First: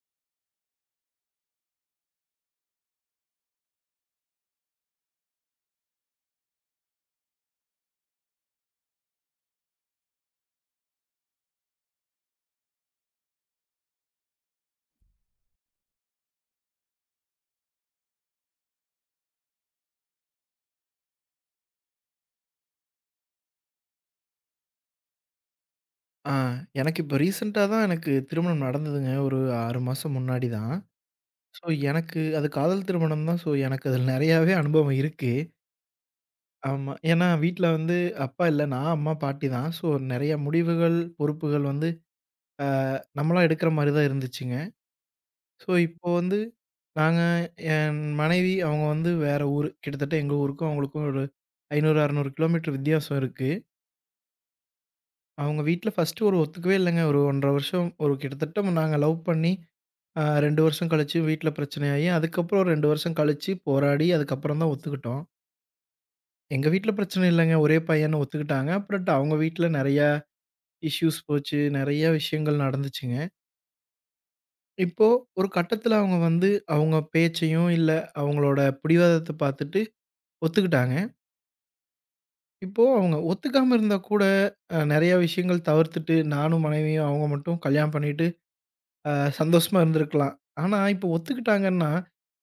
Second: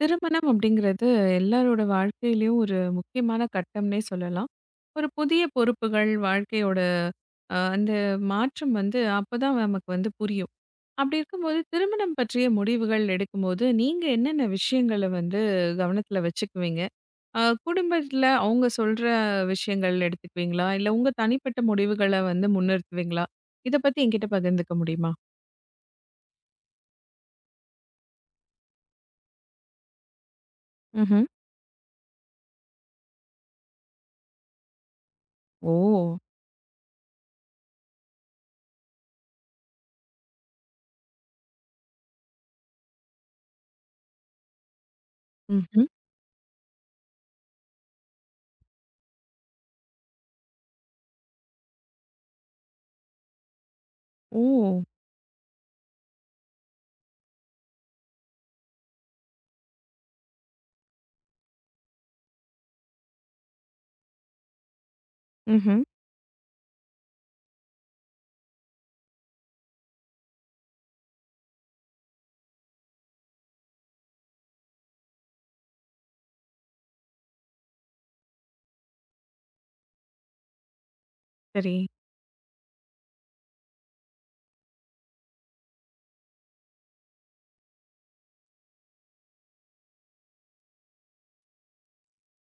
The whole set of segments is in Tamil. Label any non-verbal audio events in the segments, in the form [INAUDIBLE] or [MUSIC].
திருமணம் அப்படிங்கிறது எல்லாரோட வாழ்க்கையிலயும் ஒரு முக்கியமான கட்டம்னே சொல்லலாம். ஒரு புதிய பொறுப்புகள், வாழ்க்கையோட அந்த மாற்றம் வந்து அப்பதான் நமக்கு வந்து புரியும். அப்படி இருக்கும்போது திருமணம் பற்றிய முடிவுகள் எடுக்கும்போது, நீங்க என்னென்ன விஷயங்கள வந்து கவனத்துல வச்சுக்குவீங்க? அ குடும்பத்துல அவங்க சொல்ற விஷயங்கள் எடுத்துக்குவீங்களா? இல்ல உங்க தனிப்பட்ட முடிவுகள வந்து முன்னிறுத்துவீங்களா? இத பத்தி என்கிட்ட பகிர்ந்துக்க முடியுமா? ஆ, எனக்கு இப்ப ரீசென்ட்டா தான் எனக்கு திருமணம் நடந்ததுங்க. ஒரு 6 மாசம் முன்னாடி தான். ம்ஹ்ம். ஸோ, எனக்கு அது காதல் திருமணம் தான். ஸோ, எனக்கு அதில நெறையாவே அனுபவம் இருக்கு. ஓ! ஓ! ஆமா. ஏன்னா வீட்ல வந்து அப்பா இல்ல. நான், அம்மா, பாட்டி தான். ஸோ, நெறைய முடிவுகள், பொறுப்புகள் வந்து நம்மளா எடுக்கிற மாரி தான் இருந்துச்சுங்க. ஸோ, ம்ஹ்ம். இப்போ வந்து நாங்க என் மனைவி அவங்க வந்து வேற ஊரு. கிட்டத்தட்ட எங்க ஊருக்கும் அவங்களுக்கும் ஒரு 500, 600 கிலோமீட்டர் வித்தியாசம் இருக்கு. ஓ! அவங்க வீட்ல ஃபர்ஸ்ட்டு ஒரு ஒத்துக்கவே இல்லங்க. ஒரு 1 1/2 வருஷம் ஒரு கிட்டத்தட்ட நாங்க லவ் பண்ணி, 2 வருஷம் கழிச்சு வீட்ல பிரச்சனையாகி, அதுக்கப்புறம் ஒரு 2 வருஷம் கழிச்சு போராடி, அதுக்கப்புறம் தான் ஒத்துக்கிட்டோம். ம்ஹ்ம். எங்க வீட்ல பிரச்சனை இல்லங்க. ஒரே பையன்னு ஒத்துக்கிட்டாங்க. அப்புறம்ட்டு அவங்க வீட்ல நெறையா இஷ்யூஸ் போச்சு. நெறைய விஷயங்கள் நடந்துச்சுங்க. இப்போ ஒரு கட்டத்தில அவங்க வந்து அவங்க பேச்சையும், இல்ல அவங்களோட பிடிவாதத்த பார்த்துட்டு ஒத்துக்கிட்டாங்க. சரி. இப்போ அவங்க ஒத்துக்காம இருந்தா கூட, நெறைய விஷயங்கள் தவிர்த்துட்டு, நானும் மனைவியும் அவங்க மட்டும் கல்யாணம் பண்ணிட்டு அ சந்தோஷமா இருந்திருக்கலாம். ஆனா, இப்போ ஒத்துக்கிட்டாங்கன்னா,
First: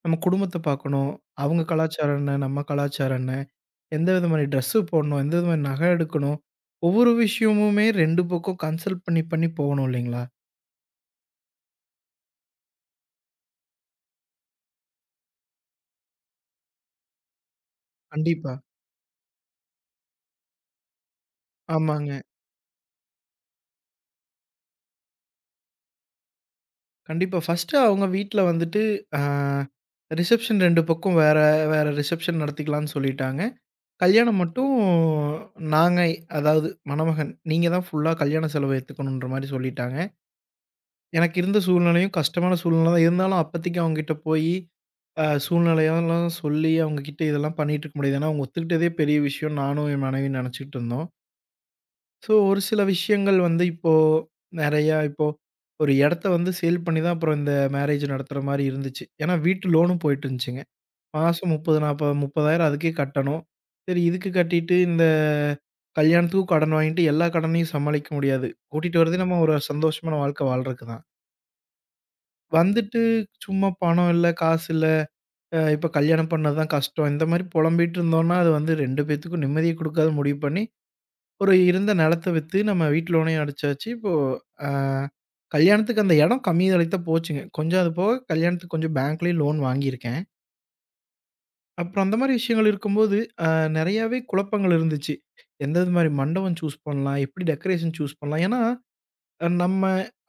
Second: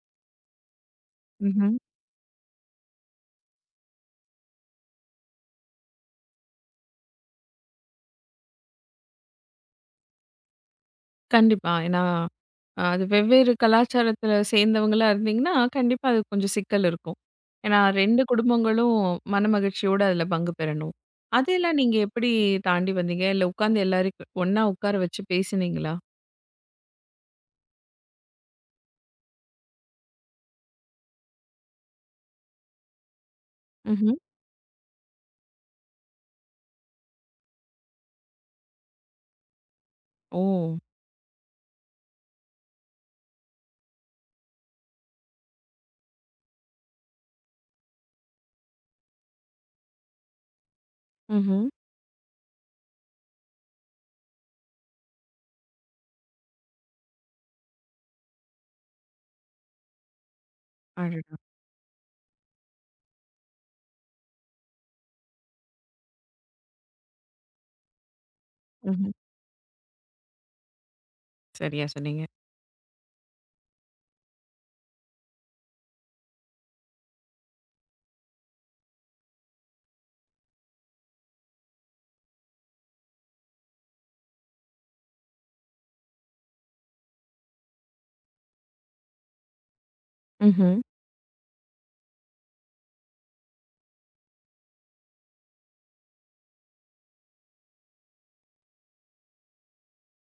நம்ம குடும்பத்த பார்க்கணும். அவங்க கலாச்சாரம் என்ன? நம்ம கலாச்சாரம் என்ன? எந்த விதமான ட்ரெஸ்ஸு போடணும்? எந்த விதமான நகை எடுக்கணும்? ஒவ்வொரு விஷயமுமே 2 பக்கம் கன்சல்ட் பண்ணி, பண்ணி போகணும் இல்லைங்களா? கண்டிப்பா. ஏன்னா அது வெவ்வேறு கலாச்சாரத்துல சேர்ந்தவங்களா இருந்தீங்கன்னா, கண்டிப்பா அது கொஞ்சம் சிக்கல் இருக்கும். ஏன்னா 2 கண்டிப்பா. குடும்பங்களும் மனமகிழ்ச்சியோட அதில பங்கு பெறணும். அதையெல்லாம் நீங்க ஆமாங்க. எப்படி தாண்டி வந்தீங்க? இல்ல உட்கார்ந்து எல்லாரையும் ஒண்ணா உட்கார வச்சு பேசினீங்களா? கண்டிப்பா. ஃபர்ஸ்ட்டு அவங்க வீட்ல வந்துட்டு அ ரிசப்ஷன் 2 பக்கம் வேற, வேற ரிசப்ஷன் நடத்திக்கலான்னு சொல்லிட்டாங்க. ம்ஹ்ம். கல்யாணம் மட்டும் நாங்க அதாவது மணமகன், நீங்க தான் ஃபுல்லா கல்யாண செலவு ஏத்துக்கணுன்ற மாரி சொல்லிட்டாங்க. ஓ! எனக்கு இருந்த சூழ்நிலையும் கஷ்டமான சூழ்நிலை தான். இருந்தாலும் அப்பத்திக்கு அவங்ககிட்ட போயி, சூழ்நிலையெல்லாம் சொல்லி அவங்க கிட்ட இதெல்லாம் பண்ணிட்டு இருக்க முடியாது. ஏன்னா, அவங்க ஒத்துக்கிட்டதே பெரிய விஷயம். நானும் என் மனைவியும் நெனச்சுக்கிட்டு இருந்தோம். ம்ஹ்ம். ஸோ, ஒரு சில விஷயங்கள் வந்து இப்போ நெறையா இப்போ ஒரு எடத்த வந்து சேல் பண்ணி தான் அப்புறம் இந்த மேரேஜ் நடத்துற மாரி இருந்துச்சு. ஏன்னா, வீட்டு லோனும் போயிட்டு இருந்துச்சுங்க. அடடா! மாசம் 30, 40 30,000 அதுக்கே கட்டணும். சரி இதுக்கு கட்டிட்டு இந்த கல்யாணத்துக்கும் கடன் வாங்கிட்டு எல்லா கடனையும் சமாளிக்க முடியாது. கூட்டிட்டு ம்ஹ்ம். வரதே நம்ம ஒரு சந்தோஷமான வாழ்க்கை வாழ்றதுக்கு தான். சரியா சொன்னீங்க. வந்துட்டு சும்மா பணம் இல்ல, காசு இல்ல, இப்ப கல்யாணம் பண்ணது தான் கஷ்டம். இந்த மாரி புலம்பிட்டு இருந்தோம்னா, அது வந்து 2 பேத்துக்கும் நிம்மதிய குடுக்காத முடிவு பண்ணி, ஒரு இருந்த நிலத்த வித்து நம்ம வீட்டு லோனையும் அடைச்சாச்சு. இப்போ அ கல்யாணத்துக்கு அந்த இடம் கம்மி விலைக்கு தான் போச்சுங்க. கொஞ்சம் அது போக கல்யாணத்துக்கு கொஞ்சம் பேங்க்லயும் லோன் வாங்கியிருக்கேன். ம்ஹ்ம். அப்புறம் அந்த மாரி விஷயங்கள் இருக்கும்போது, அ நெறையாவே குழப்பங்கள் இருந்துச்சு. எந்தது மாரி மண்டபம் சூஸ் பண்ணலாம்? எப்படி டெக்கரேஷன் சூஸ் பண்ணலாம்? ஏன்னா நம்ம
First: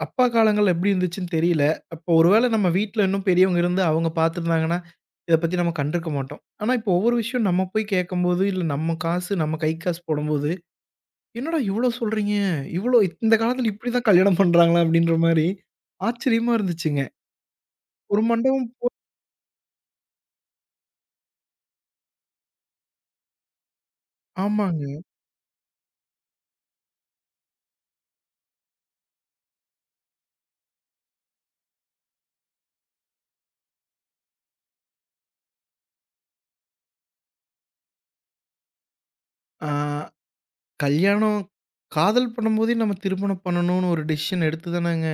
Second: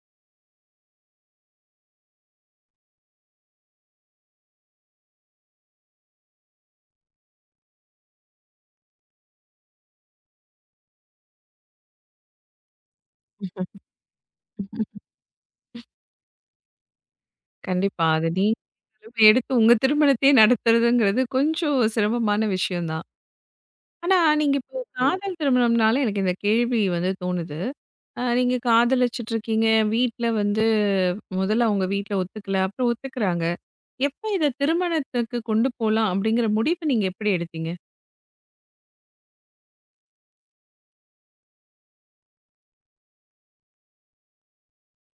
அப்பா காலங்கள்ல எப்படி இருந்துச்சுன்னு தெரியல. அப்போ ஒருவேள நம்ம வீட்ல இன்னும் பெரியவங்க இருந்து அவங்க பார்த்துருந்தாங்கன்னா, இத பத்தி நம்ம கண்டுருக்க மாட்டோம். ஆனா, இப்போ ஒவ்வொரு விஷயம் நம்ம போய் கேட்கும்போது, இல்ல நம்ம காசு நம்ம கை காசு போடும்போது, "என்னடா இவ்ளோ சொல்றீங்க? இவ்ளோ இந்த காலத்துல இப்படிதான் கல்யாணம் பண்றாங்களா?" ம்ஹ்ம். அப்படின்ற மாரி ஆச்சரியமா இருந்துச்சுங்க. கண்டிப்பா. ஒரு அது நீங்க மண்டபம் [UNINTELLIGIBLE] எடுத்து உங்க திருமணத்தையே நடத்துறதுங்கிறது கொஞ்சம் சிரமமான விஷயம் தான். ஆனா, நீங்க இப்போ ஆமாங்க. காதல் திருமணம்னால எனக்கு இந்த கேள்வி வந்து தோணுது. நீங்க காதலிச்சுட்ருக்கீங்க. வீட்ல வந்து முதல்ல அவங்க வீட்ல ஒத்துக்கல. அப்புறம் ஒத்துக்குறாங்க. எப்ப இத திருமணத்துக்கு கொண்டு போலாம் அப்படிங்கிற முடிவு நீங்க எப்படி எடுத்தீங்க? ஆ கல்யாணம் காதல் பண்ணும்போதே நம்ம திருமணம் பண்ணணும்னு ஒரு டிசிஷன் எடுத்து தானங்க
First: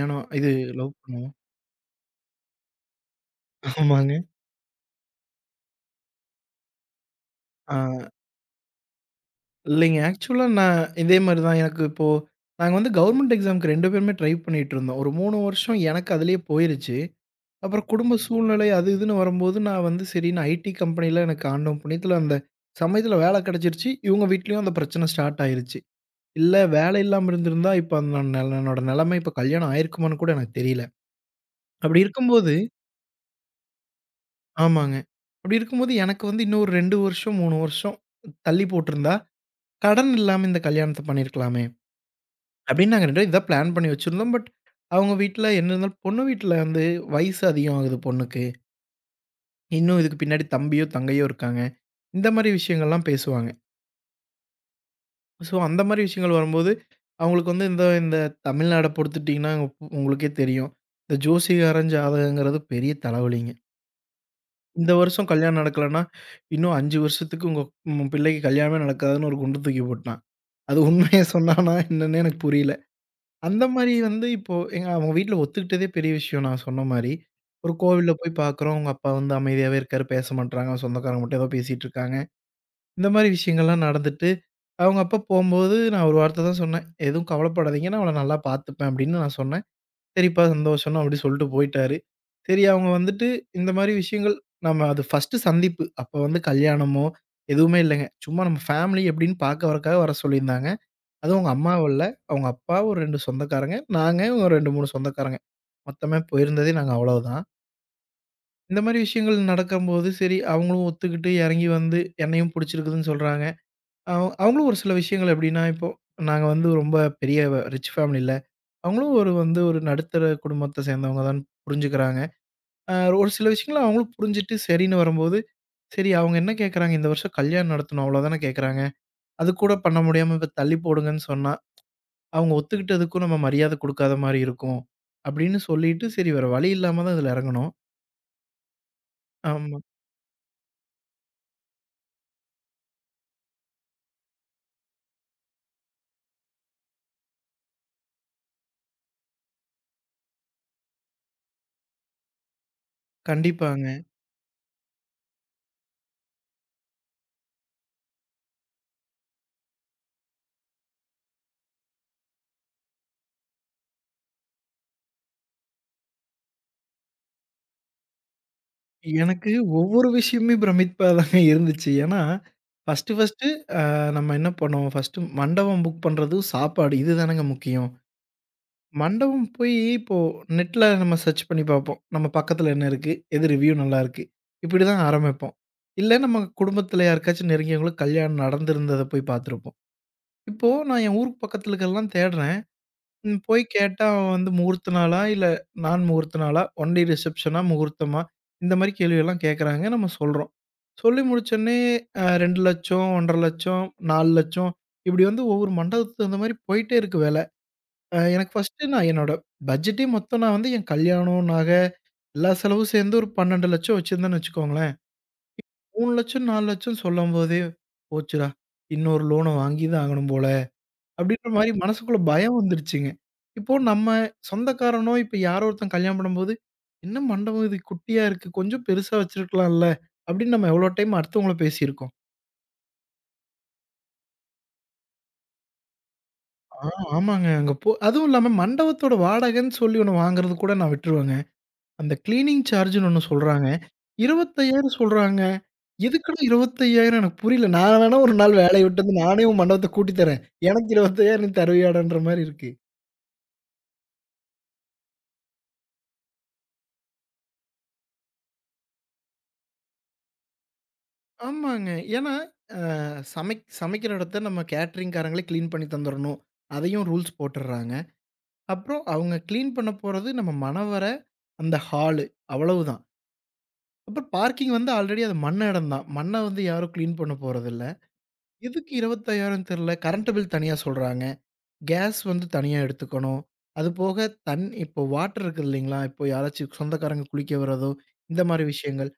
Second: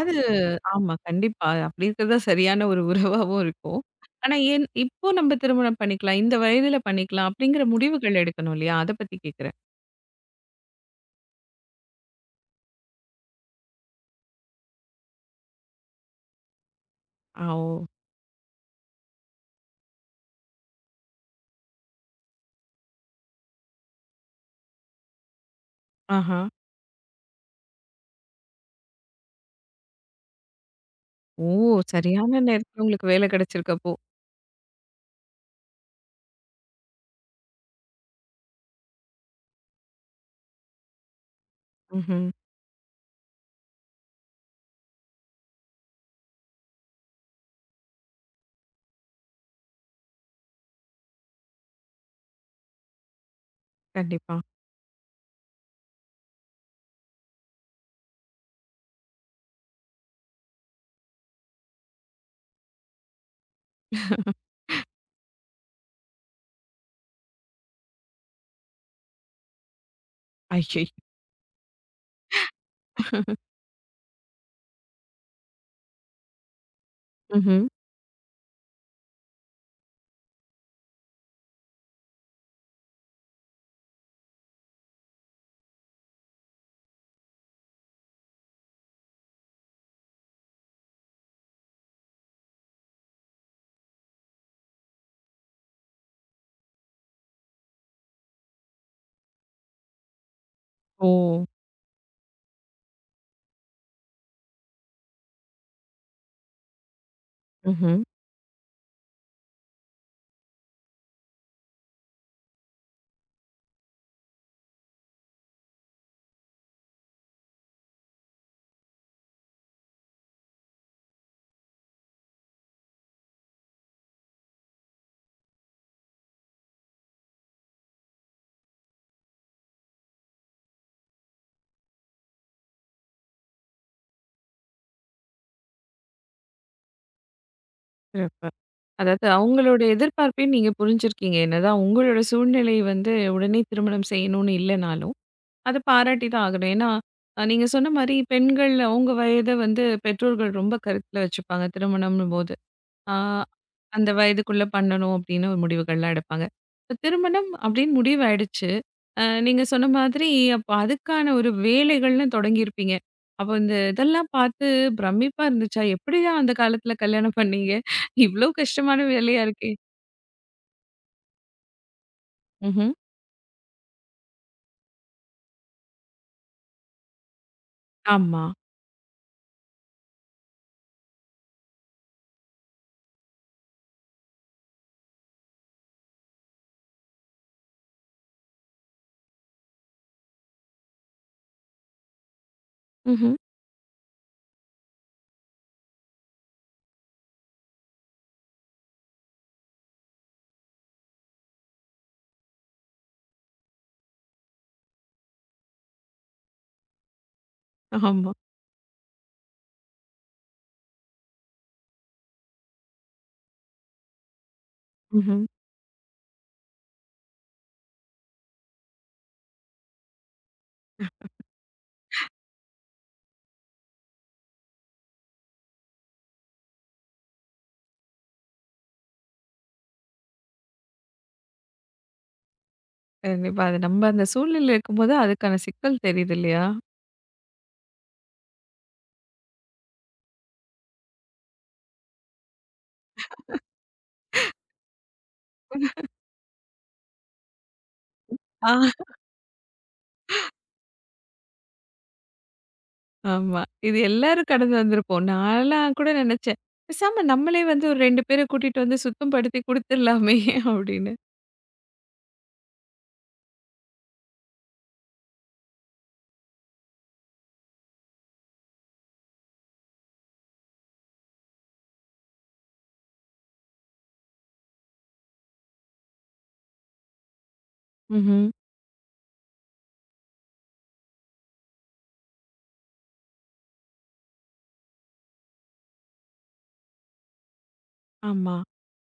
அது இது லவ் ஆமா. பண்ணுவோம். கண்டிப்பா. அப்படி இருக்கிறது தான் சரியான ஒரு உறவாவும் இருக்கும். ஆமாங்க. ஆனா ஏன் இப்போ நம்ம திருமணம் பண்ணிக்கலாம். இந்த வயதில பண்ணிக்கலாம் அப்படிங்கிற ஆ. முடிவுகள் எடுக்கணும் இல்லையா? அத பத்தி கேட்கிறேன். இல்லைங்க. ஆக்சுவலா நான் இதே மாரி தான் எனக்கு இப்போ நாங்க வந்து கவர்மெண்ட் எக்ஸாம்க்கு 2 பேருமே ட்ரை பண்ணிட்டுருந்தோம். ஒரு 3 வருஷம் எனக்கு அதிலேயே போயிருச்சு. ஆ, ஓ! அப்புறம் குடும்ப சூழ்நிலை அது இதுன்னு வரும்போது நான் வந்து சரின்னு ஐடி கம்பெனியில எனக்கு ஆண்டவன் புண்ணியத்துல அந்த சமயத்துல வேலை கிடைச்சிருச்சு. இவங்க வீட்லயும் அந்த பிரச்சனை ஸ்டார்ட் ஆயிருச்சு. ஆஹா. இல்ல வேலை இல்லாம இருந்திருந்தா, இப்ப அந்த நெல என்னோட நிலைமை இப்ப கல்யாணம் ஆயிருக்குமான்னு கூட எனக்கு தெரியல. ஓ! அப்படி சரியான இருக்கும்போது நேரத்துல உங்களுக்கு வேலை கிடைச்சிருக்கு அப்போ. ஆமாங்க. அப்படி இருக்கும்போது எனக்கு வந்து இன்னும் ஒரு 2 வருஷம், 3 வருஷம் தள்ளி போட்டிருந்தா, கடன் இல்லாம இந்த கல்யாணத்த பண்ணியிருக்கலாமே! ம்ஹ்ம். அப்படின்னு நாங்க 2 பேரும் இதான் பிளான் பண்ணி வச்சிருந்தோம். பட் அவங்க வீட்ல என்ன இருந்தாலும் பொண்ணு வீட்ல வந்து வயசு அதிகம் ஆகுது பொண்ணுக்கு. இன்னும் இதுக்கு பின்னாடி தம்பியோ, தங்கையோ இருக்காங்க. இந்த மாரி விஷயங்கள்லாம் பேசுவாங்க. கண்டிப்பா. ஸோ அந்த மாரி விஷயங்கள் வரும்போது, அவங்களுக்கு வந்து இந்த இந்த தமிழ்நாட பொறுத்துட்டீங்கன்னா, உங்களுக்கே தெரியும். இந்த ஜோசியக்காரன் ஜாதகங்கிறது பெரிய தலைவலிங்க. இந்த வருஷம் கல்யாணம் நடக்கலன்னா, இன்னும் 5 வருஷத்துக்கு உங்க பிள்ளைக்கு கல்யாணமே நடக்காதுன்னு ஒரு குண்ட தூக்கி போட்டான். அது ஐயய்யோ! உண்மைய சொன்னானா என்னன்னே எனக்கு புரியல. அந்த மாரி வந்து இப்போ எங்க அவங்க வீட்ல ஒத்துக்கிட்டதே பெரிய விஷயம் நான் சொன்ன மாரி. ம்ஹ்ம். ஒரு கோவில்ல போய் பார்க்குறோம். அவங்க அப்பா வந்து அமைதியாவே இருக்காரு. பேச மாட்றாங்க. சொந்தக்காரங்க மட்டும் ஏதோ பேசிட்டு இருக்காங்க. இந்த மாரி விஷயங்கள்லாம் நடந்துட்டு, அவங்க அப்பா போம்போது நான் ஒரு வார்த்த தான் சொன்னேன். "எதுவும் கவலைப்படாதீங்க. நான் அவள நல்லா பார்த்துப்பேன்" அப்படின்னு நான் சொன்னேன். "சரிப்பா சந்தோஷம்ன்னா" அப்படி சொல்லிட்டு போயிட்டாரு. சரி அவங்க வந்துட்டு இந்த மாரி விஷயங்கள் நம்ம அது ஃபர்ஸ்ட்டு சந்திப்பு. அப்ப வந்து கல்யாணமோ எதுவுமே இல்லங்க. சும்மா நம்ம ஃபேமிலி எப்படின்னு பார்க்க வரக்காக வர சொல்லியிருந்தாங்க. ஓ! அதுவும் உங்க அம்மாவும் இல்ல. அவங்க அப்பா, ஒரு 2 சொந்தக்காரங்க. நாங்க ஒரு 2, 3 சொந்தக்காரங்க. மொத்தமே போயிருந்ததே நாங்க அவ்வளவுதான். ம்ஹ்ம். இந்த மாரி விஷயங்கள் நடக்கும்போது, சரி அவங்களும் ஒத்துக்கிட்டு இறங்கி வந்து என்னையும் புடிச்சிருக்குதுன்னு சொல்றாங்க. அவங்களும் ஒரு சில விஷயங்கள் எப்படின்னா, இப்போ நாங்க வந்து ரொம்ப பெரிய ரிச் ஃபேமிலி இல்ல. அவங்களும் ஒரு வந்து ஒரு நடுத்தர குடும்பத்த சேர்ந்தவங்க தான் புரிஞ்சுக்கிறாங்க. அ ஒரு சில விஷயங்கள அவங்களும் புரிஞ்சுட்டு சரின்னு வரும்போது, சரி அவங்க என்ன கேட்கறாங்க, இந்த வருஷம் கல்யாணம் நடத்தணும் அவ்வளோதானே கேட்கறாங்க. அது கூட பண்ண முடியாம இப்ப தள்ளி போடுங்கன்னு சொன்னா அவங்க ஒத்துக்கிட்டதுக்கும் நம்ம மரியாதை குடுக்காத மாரி இருக்கும். அப்படின்னு சொல்லிட்டு, சரி வேற வழி இல்லாம தான் இதுல இறங்குனோம். சிறப்பு. அதாவது ஆமா. அவங்களோட எதிர்பார்ப்பையும் நீங்க புரிஞ்சிருக்கீங்க. என்னதான் உங்களோட சூழ்நிலை வந்து உடனே திருமணம் செய்யணும்னு இல்லனாலும், அத பாராட்டி தான் ஆகணும். ஏன்னா நீங்க சொன்ன மாரி பெண்கள் அவங்க வயத வந்து பெற்றோர்கள் ரொம்ப கருத்துல வச்சுப்பாங்க திருமணம்னும்போது. ஆ, கண்டிப்பாங்க. அந்த வயதுக்குள்ள பண்ணணும் அப்படின்னு ஒரு முடிவுகள்லாம் எடுப்பாங்க. இப்ப திருமணம் அப்படின்னு முடிவாயிடுச்சு. நீங்க சொன்ன மாதிரி அப்ப அதுக்கான ஒரு வேலைகள்னு தொடங்கியிருப்பீங்க. அப்போ இந்த இதெல்லாம் பார்த்து பிரமிப்பா இருந்துச்சா? எப்படிதான் அந்த காலத்துல கல்யாணம் பண்ணீங்க? இவ்ளோ கஷ்டமான வேலையா எனக்கு இருக்கே! ஒவ்வொரு விஷயமுமே பிரமிப்பா தாங்க இருந்துச்சு. ஏன்னா, ம்ஹ்ம். ஃபர்ஸ்ட்டு ஃபர்ஸ்ட்டு நம்ம என்ன பண்ணோம்? ஃபர்ஸ்ட்டு மண்டபம் புக் பண்றது, சாப்பாடு இது தானங்க முக்கியம். ஆமா. மண்டபம் போய் இப்போ நெட்ல நம்ம சர்ச் பண்ணி பார்ப்போம். நம்ம பக்கத்துல என்ன இருக்கு? எது ரிவ்யூ நல்லாருக்கு? இப்படி தான் ஆரம்பிப்போம். இல்ல நம்ம குடும்பத்துல யாருக்காச்சும் நெருங்கியவங்களுக்கு கல்யாணம் நடந்திருந்தத போய் பார்த்துருப்போம். இப்போ நான் என் ஊருக்கு பக்கத்துலக்கெல்லாம் தேடுறேன். ம்ஹ்ம். ம். போய் கேட்டா அவன் வந்து முகூர்த்த நாளா? இல்ல நான் முகூர்த்த நாளா? ஒன் டே ரிசப்ஷனா? முகூர்த்தமா? இந்த மாரி கேள்விகள்லாம் கேட்குறாங்க. நம்ம சொல்றோம். சொல்லி முடிச்சோன்னே 2,00,000 1,50,000 4,00,000 இப்படி வந்து ஒவ்வொரு மண்டபத்துக்கு தகுந்த மாரி போயிட்டே இருக்கு வெல. ஆமா. எனக்கு ஃபர்ஸ்ட்டு நான் என்னோட பட்ஜெட்டே மொத்தம் நான் வந்து என் கல்யாணம், நகை எல்லா செலவும் சேர்ந்து ஒரு 12,00,000 வச்சிருந்தேன்னு வச்சுக்கோங்களேன். ம்ஹ்ம். 3,00,000 4,00,000 சொல்லும்போதே, போச்சுடா! இன்னொரு லோன வாங்கி தான் ஆகணும் போல. அப்படின்ற மாரி மனசுக்குள்ள பயம் வந்துருச்சுங்க. இப்போ நம்ம சொந்தக்காரனோ, இப்ப யாரோ ஒருத்தன் கல்யாணம் பண்ணும்போது, "என்ன மண்டபம் இது குட்டியா இருக்கு. கொஞ்சம் பெருசா வச்சிருக்கலாம்ல." அப்படின்னு நம்ம எவ்வளோ டைம் அடுத்தவங்கள பேசியிருக்கோம். கண்டிப்பா. அது நம்ம அந்த சூழ்நிலையில இருக்கும்போது அதுக்கான சிக்கல் தெரியுது இல்லையா? ஆ ஆமாங்க. அங்க போ அதுவும் இல்லாம மண்டபத்தோட வாடகைன்னு சொல்லி ஒண்ணு வாங்குறது கூட நான் விட்டுருவேங்க. அந்த கிளீனிங் சார்ஜ்ன்னு ஒண்ணு சொல்றாங்க. 25,000 சொல்றாங்க. எதுக்குடா 25,000 எனக்கு புரியல. நான் வேணா ஒரு நாள் வேலைய விட்டு ஆ. வந்து நானே உன் மண்டபத்த கூட்டி தரேன். எனக்கு 25,000 நீ தருவியாடான்ற மாரி இருக்கு. ஆமா. இது எல்லாரும் கடந்து வந்திருப்போம். நான்லாம் கூட நினைச்சேன். பேசாம நம்மளே வந்து ஒரு 2 பேர கூட்டிட்டு வந்து சுத்தம் படுத்தி குடுத்துர்லாமே! அப்படின்னு. ஆமாங்க. ஏன்னா சமைக்கிற இடத்த நம்ம கேட்டரிங்காரங்களே கிளீன் பண்ணி தந்துரணும். அதையும் ரூல்ஸ் போட்டுர்றாங்க. அப்புறம் அவங்க கிளீன் பண்ண போறது நம்ம மணவற, அந்த ஹாலு அவ்வளவுதான். அப்புறம் பார்க்கிங் வந்து ஆல்ரெடி அது மண்ண இடம் தான். மண்ண வந்து யாரும் கிளீன் பண்ண போறதில்ல. ம்ஹ்ம். எதுக்கு 25,000ன்னு தெரியல. கரண்ட் பில் தனியா சொல்றாங்க. கேஸ் வந்து தனியா எடுத்துக்கணும். அதுபோக தண் இப்போ வாட்டர் இருக்குது இல்லைங்களா? இப்போ யாராச்சும் சொந்தக்காரங்க குளிக்க வரதோ, இந்த ஆமா. மாரி விஷயங்கள்.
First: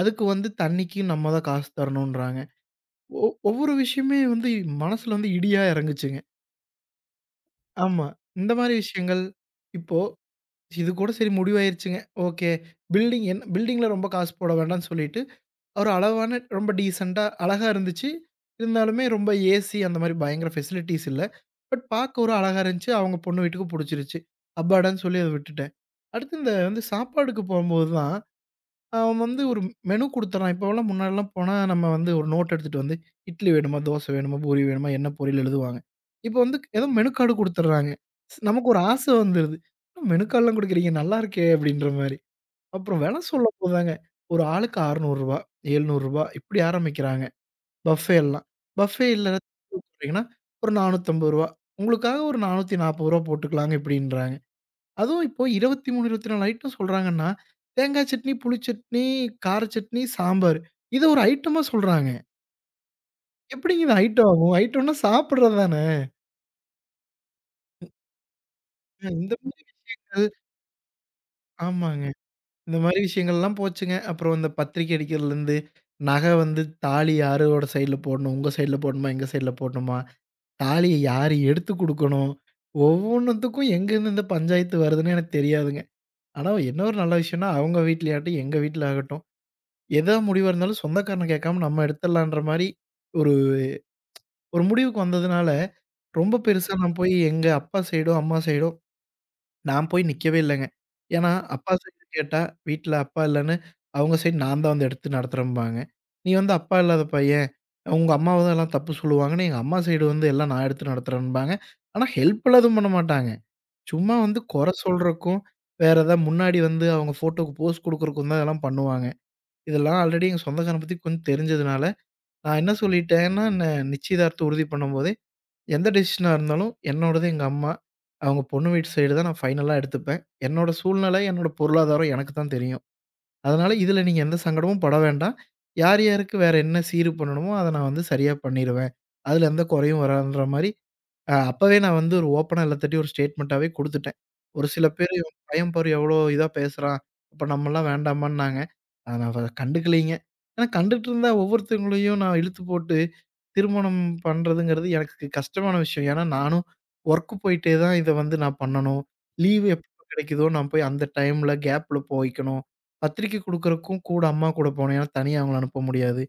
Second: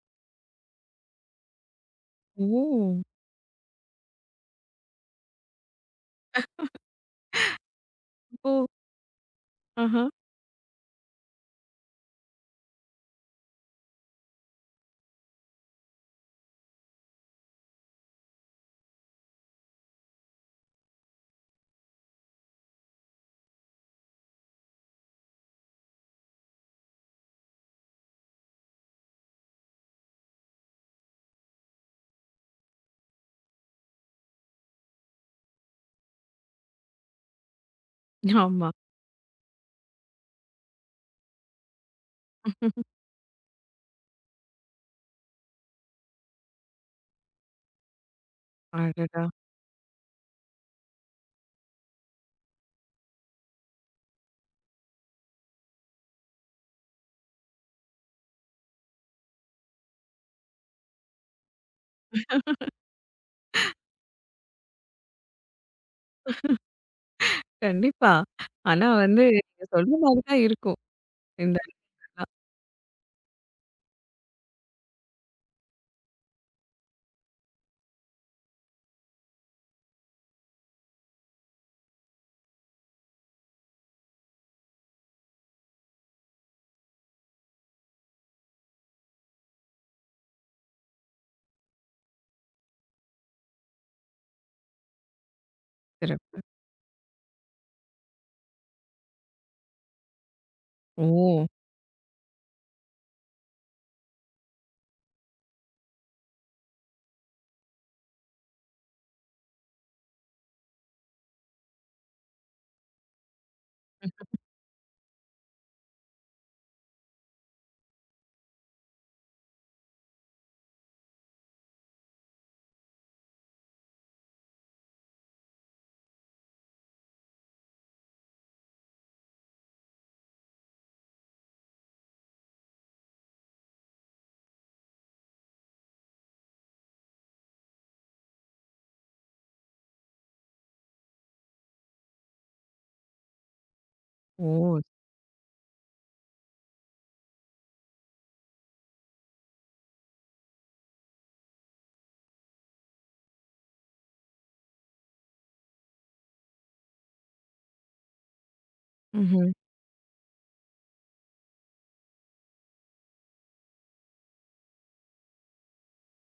அதுக்கு வந்து தண்ணிக்கு நம்ம தான் காசு தரணுன்றாங்க. ஓ! ஒ ஒவ்வொரு விஷயமே வந்து மனசுல வந்து இடியா இறங்குச்சுங்க. ஆமா. இந்த இப்போ மாரி விஷயங்கள் ஆஹ. இப்போ இது கூட சரி முடிவாயிருச்சுங்க. ஓகே. என் பில்டிங்ல ரொம்ப காசு போட வேண்டாம்னு சொல்லிட்டு, ஒரு அளவான ரொம்ப டீசென்ட்டா அழகா இருந்துச்சு. இருந்தாலுமே ரொம்ப ஏசி அந்த மாரி பயங்கர ஃபெசிலிட்டீஸ் இல்ல. பட் பார்க்க ஒரு அழகா இருந்துச்சு. அவங்க பொண்ணு வீட்டுக்கு புடிச்சிருச்சு. அப்பாடான்னு சொல்லி அத விட்டுட்டேன். அடுத்து இந்த வந்து சாப்பாடுக்கு போம்போது தான் அவன் வந்து ஒரு மெனு குடுத்துட்றான். இப்போலாம் முன்னாடிலாம் போனா, நம்ம வந்து ஒரு நோட் எடுத்துட்டு வந்து, இட்லி வேணுமா? தோசை வேணுமா? பூரி வேணுமா? என்ன பொரியல் எழுதுவாங்க. இப்போ வந்து ஏதோ மெனு கார்டு குடுத்துட்றாங்க. நமக்கு ஆமா. ஒரு ஆசை வந்துருது. "என்ன மெனு கார்ட்லாம் குடுக்குறீங்க? நல்லா இருக்கே!" அப்படின்ற மாரி. அப்புறம் வெல சொல்லம்போதுதாங்க, ஒரு ஆளுக்கு ரூ. 600 ரூ. 700 இப்படி ஆரம்பிக்கிறாங்க, பஃபே எல்லாம். பஃபே அடடா! இல்ல போட்டிங்கன்னா, ஒரு ரூ. 450 "உங்களுக்காக ஒரு ரூ. 440 போட்டுக்கலாங்க" இப்படின்றாங்க. அதுவும் இப்போ 23, 24 ஐட்டம் சொல்றாங்கன்னா, தேங்காய் சட்னி, புளி சட்னி, கார சட்னி, சாம்பார். இத ஒரு ஐட்டமா சொல்றாங்க. எப்படிங்க இது ஐட்டம் ஆகும்? ஐட்டம்னா சாப்பிடுறது தான. கண்டிப்பா. ஆனா வந்து இந்த நீங்க மாதிரி சொல்ற மாரி விஷயங்கள், தான் இருக்கும். இந்த ஆமாங்க. இந்த மாதிரி விஷயங்கள்லாம் போச்சுங்க. அப்புறம் இந்த பத்திரிக்கை அடிக்கிறதுலேருந்து, நகை வந்து தாலி யாரோட சைடுல போடணும்? உங்க சைடுல போடணுமா? எங்க சைடுல போடணுமா? தாலிய யாரு எடுத்து குடுக்கணும்? ஒவ்வொன்னுத்துக்கும் எங்கேருந்து இந்த பஞ்சாயத்து வருதுன்னு எனக்கு தெரியாதுங்க. ஆனா என்ன ஒரு நல்ல விஷயம்னா, அவங்க வீட்லயாகட்டும், எங்க வீட்ல ஆகட்டும் எதா முடிவா இருந்தாலும் சொந்தக்காரன கேட்காம நம்ம எடுத்துடலான்ற மாரி, ஒரு ஒரு முடிவுக்கு வந்ததுனால, ரொம்ப சிறப்பு. பெருசா நான் போய் எங்க அப்பா சைடோ, அம்மா சைடோ நான் போய் நிக்கவே இல்லங்க. ஏன்னா, ஓ! அப்பா சைடு கேட்டா, வீட்ல அப்பா இல்லன்னு, அவங்க சைடு நான் தான் வந்து எடுத்து நடத்துறேன்பாங்க. நீ வந்து அப்பா இல்லாத பையன், உங்க அம்மாவ தான் எல்லாம் தப்பு சொல்லுவாங்கன்னு, எங்க அம்மா சைடு வந்து எல்லாம் நான் எடுத்து நடத்துறேன்பாங்க. ஆனா, ஹெல்ப்லாம் எதுவும் பண்ண மாட்டாங்க. சும்மா வந்து குறை சொல்றக்கும், வேற எதா முன்னாடி வந்து அவங்க ஃபோட்டோக்கு போஸ் குடுக்குறக்கும் தான் இதெல்லாம் பண்ணுவாங்க. இதெல்லாம் ஆல்ரெடி எங்க சொந்தக்காரன பத்தி கொஞ்சம் தெரிஞ்சதுனால, நான் என்ன சொல்லிட்டேன்னா, நிச்சயதார்த்தம் உறுதி பண்ணும்போதே, எந்த டெசிஷனா இருந்தாலும் என்னோடது எங்க அம்மா, அவங்க பொண்ணு வீட்டு சைடு தான் நான் ஃபைனலா எடுத்துப்பேன். என்னோட சூழ்நிலை, என்னோட பொருளாதாரம் எனக்கு தான் தெரியும். அதனால இதுல நீங்க எந்த சங்கடமும் பட வேண்டாம். யார் யாருக்கு வேற என்ன சீர் பண்ணணுமோ, அத நான் வந்து சரியா பண்ணிருவேன். அதுல எந்த குறையும் வராதுன்ற மாரி, அப்பவே நான் வந்து ஒரு ஓப்பனா எல்லாத்துட்டயும் ஒரு ஸ்டேட்மெண்ட்டாவே குடுத்துட்டேன். ஒரு ஓ! சில பேரு "இவன் பையன் பாரு எவ்ளோ இதா பேசுறான். அப்ப நம்மலாம் வேண்டாமான்னாங்க." அத நான் கண்டுக்கலைங்க. ஏன்னா கண்டுட்டு இருந்தா ஒவ்வொருத்தவங்களையும் நான் இழுத்து போட்டு திருமணம் பண்றதுங்கிறது எனக்கு கஷ்டமான விஷயம். ஏன்னா நானும் ஒர்க் போயிட்டே தான் இத வந்து நான் பண்ணணும். ம்ஹ்ம். லீவு எப்ப கிடைக்குதோ நான் போய் அந்த டைம்ல கேப்ல போய்க்கணும். பத்திரிக்கை குடுக்குறக்கும் கூட அம்மா கூட போனேன். ஏன்னா தனியா அவங்கள அனுப்ப முடியாது.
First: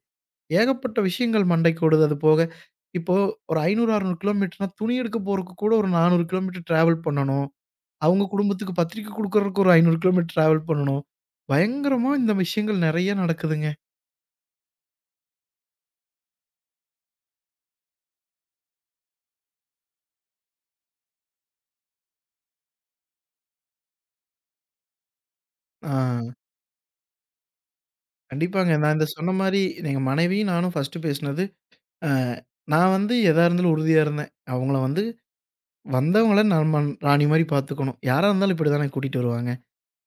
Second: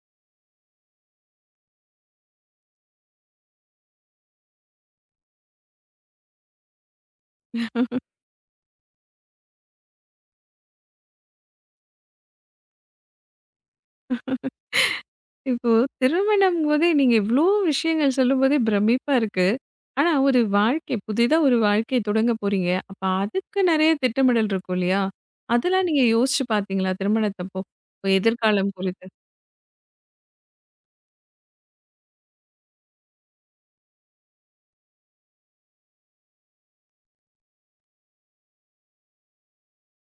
ஏகப்பட்ட விஷயங்கள் மண்டைக்கு ஓடுது. அது போக இப்போ ஒரு 500, 600 கிலோமீட்டர்னா துணி எடுக்க போறக்கு கூட ஒரு 400 கிலோமீட்டர் டிராவல் பண்ணணும். அவங்க குடும்பத்துக்கு பத்திரிக்கை குடுக்குறதுக்கு ஒரு 500 கிலோமீட்டர் டிராவல் பண்ணணும். பயங்கரமா இந்த விஷயங்கள் நெறைய நடக்குதுங்க. இப்போ திருமணம் போதே நீங்க இவ்ளோ விஷயங்கள் சொல்லும்போதே பிரமிப்பா இருக்கு. ஆனா ஒரு வாழ்க்கை புதிதா ஒரு வாழ்க்கை தொடங்க போறீங்க. அப்ப அதுக்கு நெறைய திட்டமிடல் இருக்கும் இல்லையா? அதெல்லாம் ஆ நீங்க யோசிச்சு பார்த்தீங்களா திருமணத்தப்போ? இப்ப கண்டிப்பாங்க. எதிர்காலம் நான் குறித்து இந்த சொன்ன மாரி எங்க மனைவியும் நானும் ஃபர்ஸ்ட்டு பேசினது, அ நான் வந்து எதா இருந்தாலும் உறுதியா இருந்தேன். அவங்கள வந்து வந்தவங்கள நம்ம ராணி மாரி பார்த்துக்கணும். யாரா இருந்தாலும் இப்படிதானே கூட்டிட்டு வருவாங்க.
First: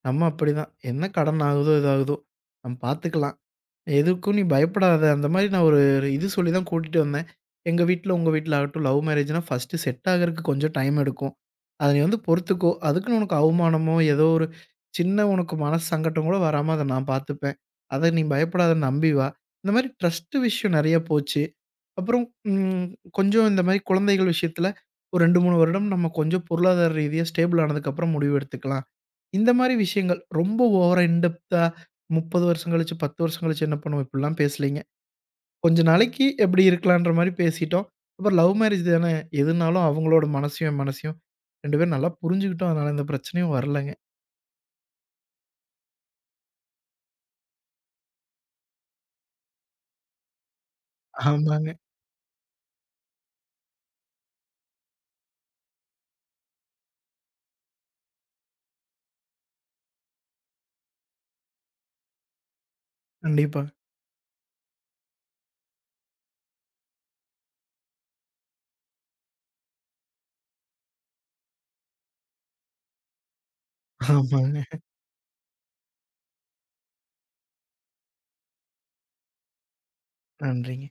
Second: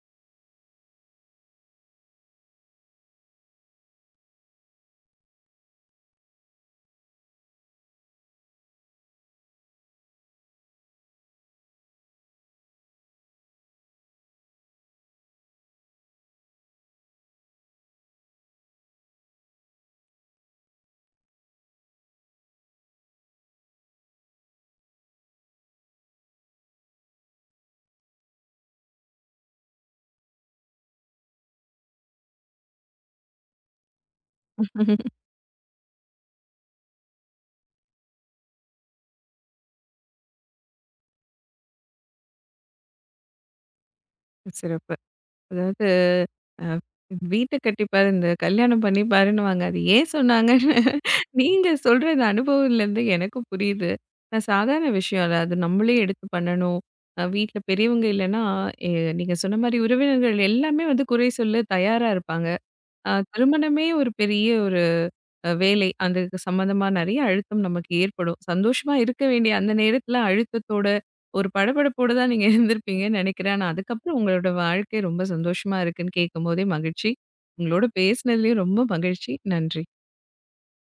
நம்ம அப்படிதான். என்ன கடன் ஆகுதோ, இது ஆகுதோ. நம்ம பார்த்துக்கலாம். எதுக்கும் நீ பயப்படாத. அந்த மாரி நான் ஒரு ஒரு இது சொல்லி தான் கூட்டிட்டு வந்தேன். எங்க வீட்ல, உங்க வீட்ல ஆகட்டும் லவ் மேரேஜ்னா ஃபர்ஸ்ட்டு செட் ஆகுறக்கு கொஞ்சம் டைம் எடுக்கும். அத நீ வந்து பொறுத்துக்கோ. அதுக்குன்னு உனக்கு அவமானமோ, ஏதோ ஒரு சின்ன உனக்கு மனசு சங்கடம் கூட வராம அத நான் பார்த்துப்பேன். அத நீ பயப்படாத நம்பி வா. இந்த மாரி ட்ரஸ்ட்டு விஷயம் நெறைய போச்சு. அப்புறம் ம் கொஞ்சம் இந்த மாரி குழந்தைகள் விஷயத்துல ஒரு 2, 3 வருடம் நம்ம கொஞ்சம் பொருளாதார ரீதியா ஸ்டேபிள் ஆனதுக்கப்புறம் முடிவு எடுத்துக்கலாம். இந்த மாரி விஷயங்கள் ரொம்ப ஓவரா இன் டெப்த்தா 30 வருஷம் கழிச்சு, 10 வருஷம் கழிச்சு என்ன பண்ணுவோம்? இப்படிலாம் பேசலைங்க. கொஞ்ச நாளைக்கு எப்படி இருக்கலான்ற மாரி பேசிட்டோம். அப்புறம் லவ் மேரேஜ் தானே! எதுனாலும் அவங்களோட மனசையும், என் மனசையும் 2 பேரும் நல்லா புரிஞ்சுக்கிட்டோம். அதனால எந்த பிரச்சனையும் வரலங்க. சிறப்பு. அதாவது அ வீட்ட கட்டிப்பாரு, இந்த கல்யாணம் பண்ணிப்பாருன்னுவாங்க. அது ஏன் சொன்னாங்க? நீங்க ஆமாங்க. சொல்ற இந்த அனுபவம்லேருந்து எனக்கும் புரியுது. நான் சாதாரண விஷயம் இல்ல. அது நம்மளே எடுத்து பண்ணணும். வீட்ல பெரியவங்க இல்லன்னா, எ நீங்க சொன்ன மாரி உறவினர்கள் எல்லாமே வந்து குறை சொல்ல தயாரா இருப்பாங்க. கண்டிப்பா. திருமணமே ஒரு பெரிய ஒரு வேலை. அதுக்கு சம்மந்தமா நெறைய அழுத்தம் நமக்கு ஏற்படும். சந்தோஷமா இருக்க வேண்டிய அந்த நேரத்துல அழுத்தத்தோட, ஒரு படபடப்போட தான் நீங்க இருந்திருப்பீங்கன்னு நெனைக்கிறேன். ஆனா அதுக்கப்புறம் உங்களோட ஆமாங்க. வாழ்க்கை ரொம்ப சந்தோஷமா இருக்குன்னு கேட்கும்போதே மகிழ்ச்சி. உங்களோட பேசினதுலயும் ரொம்ப மகிழ்ச்சி. நன்றி. நன்றிங்க.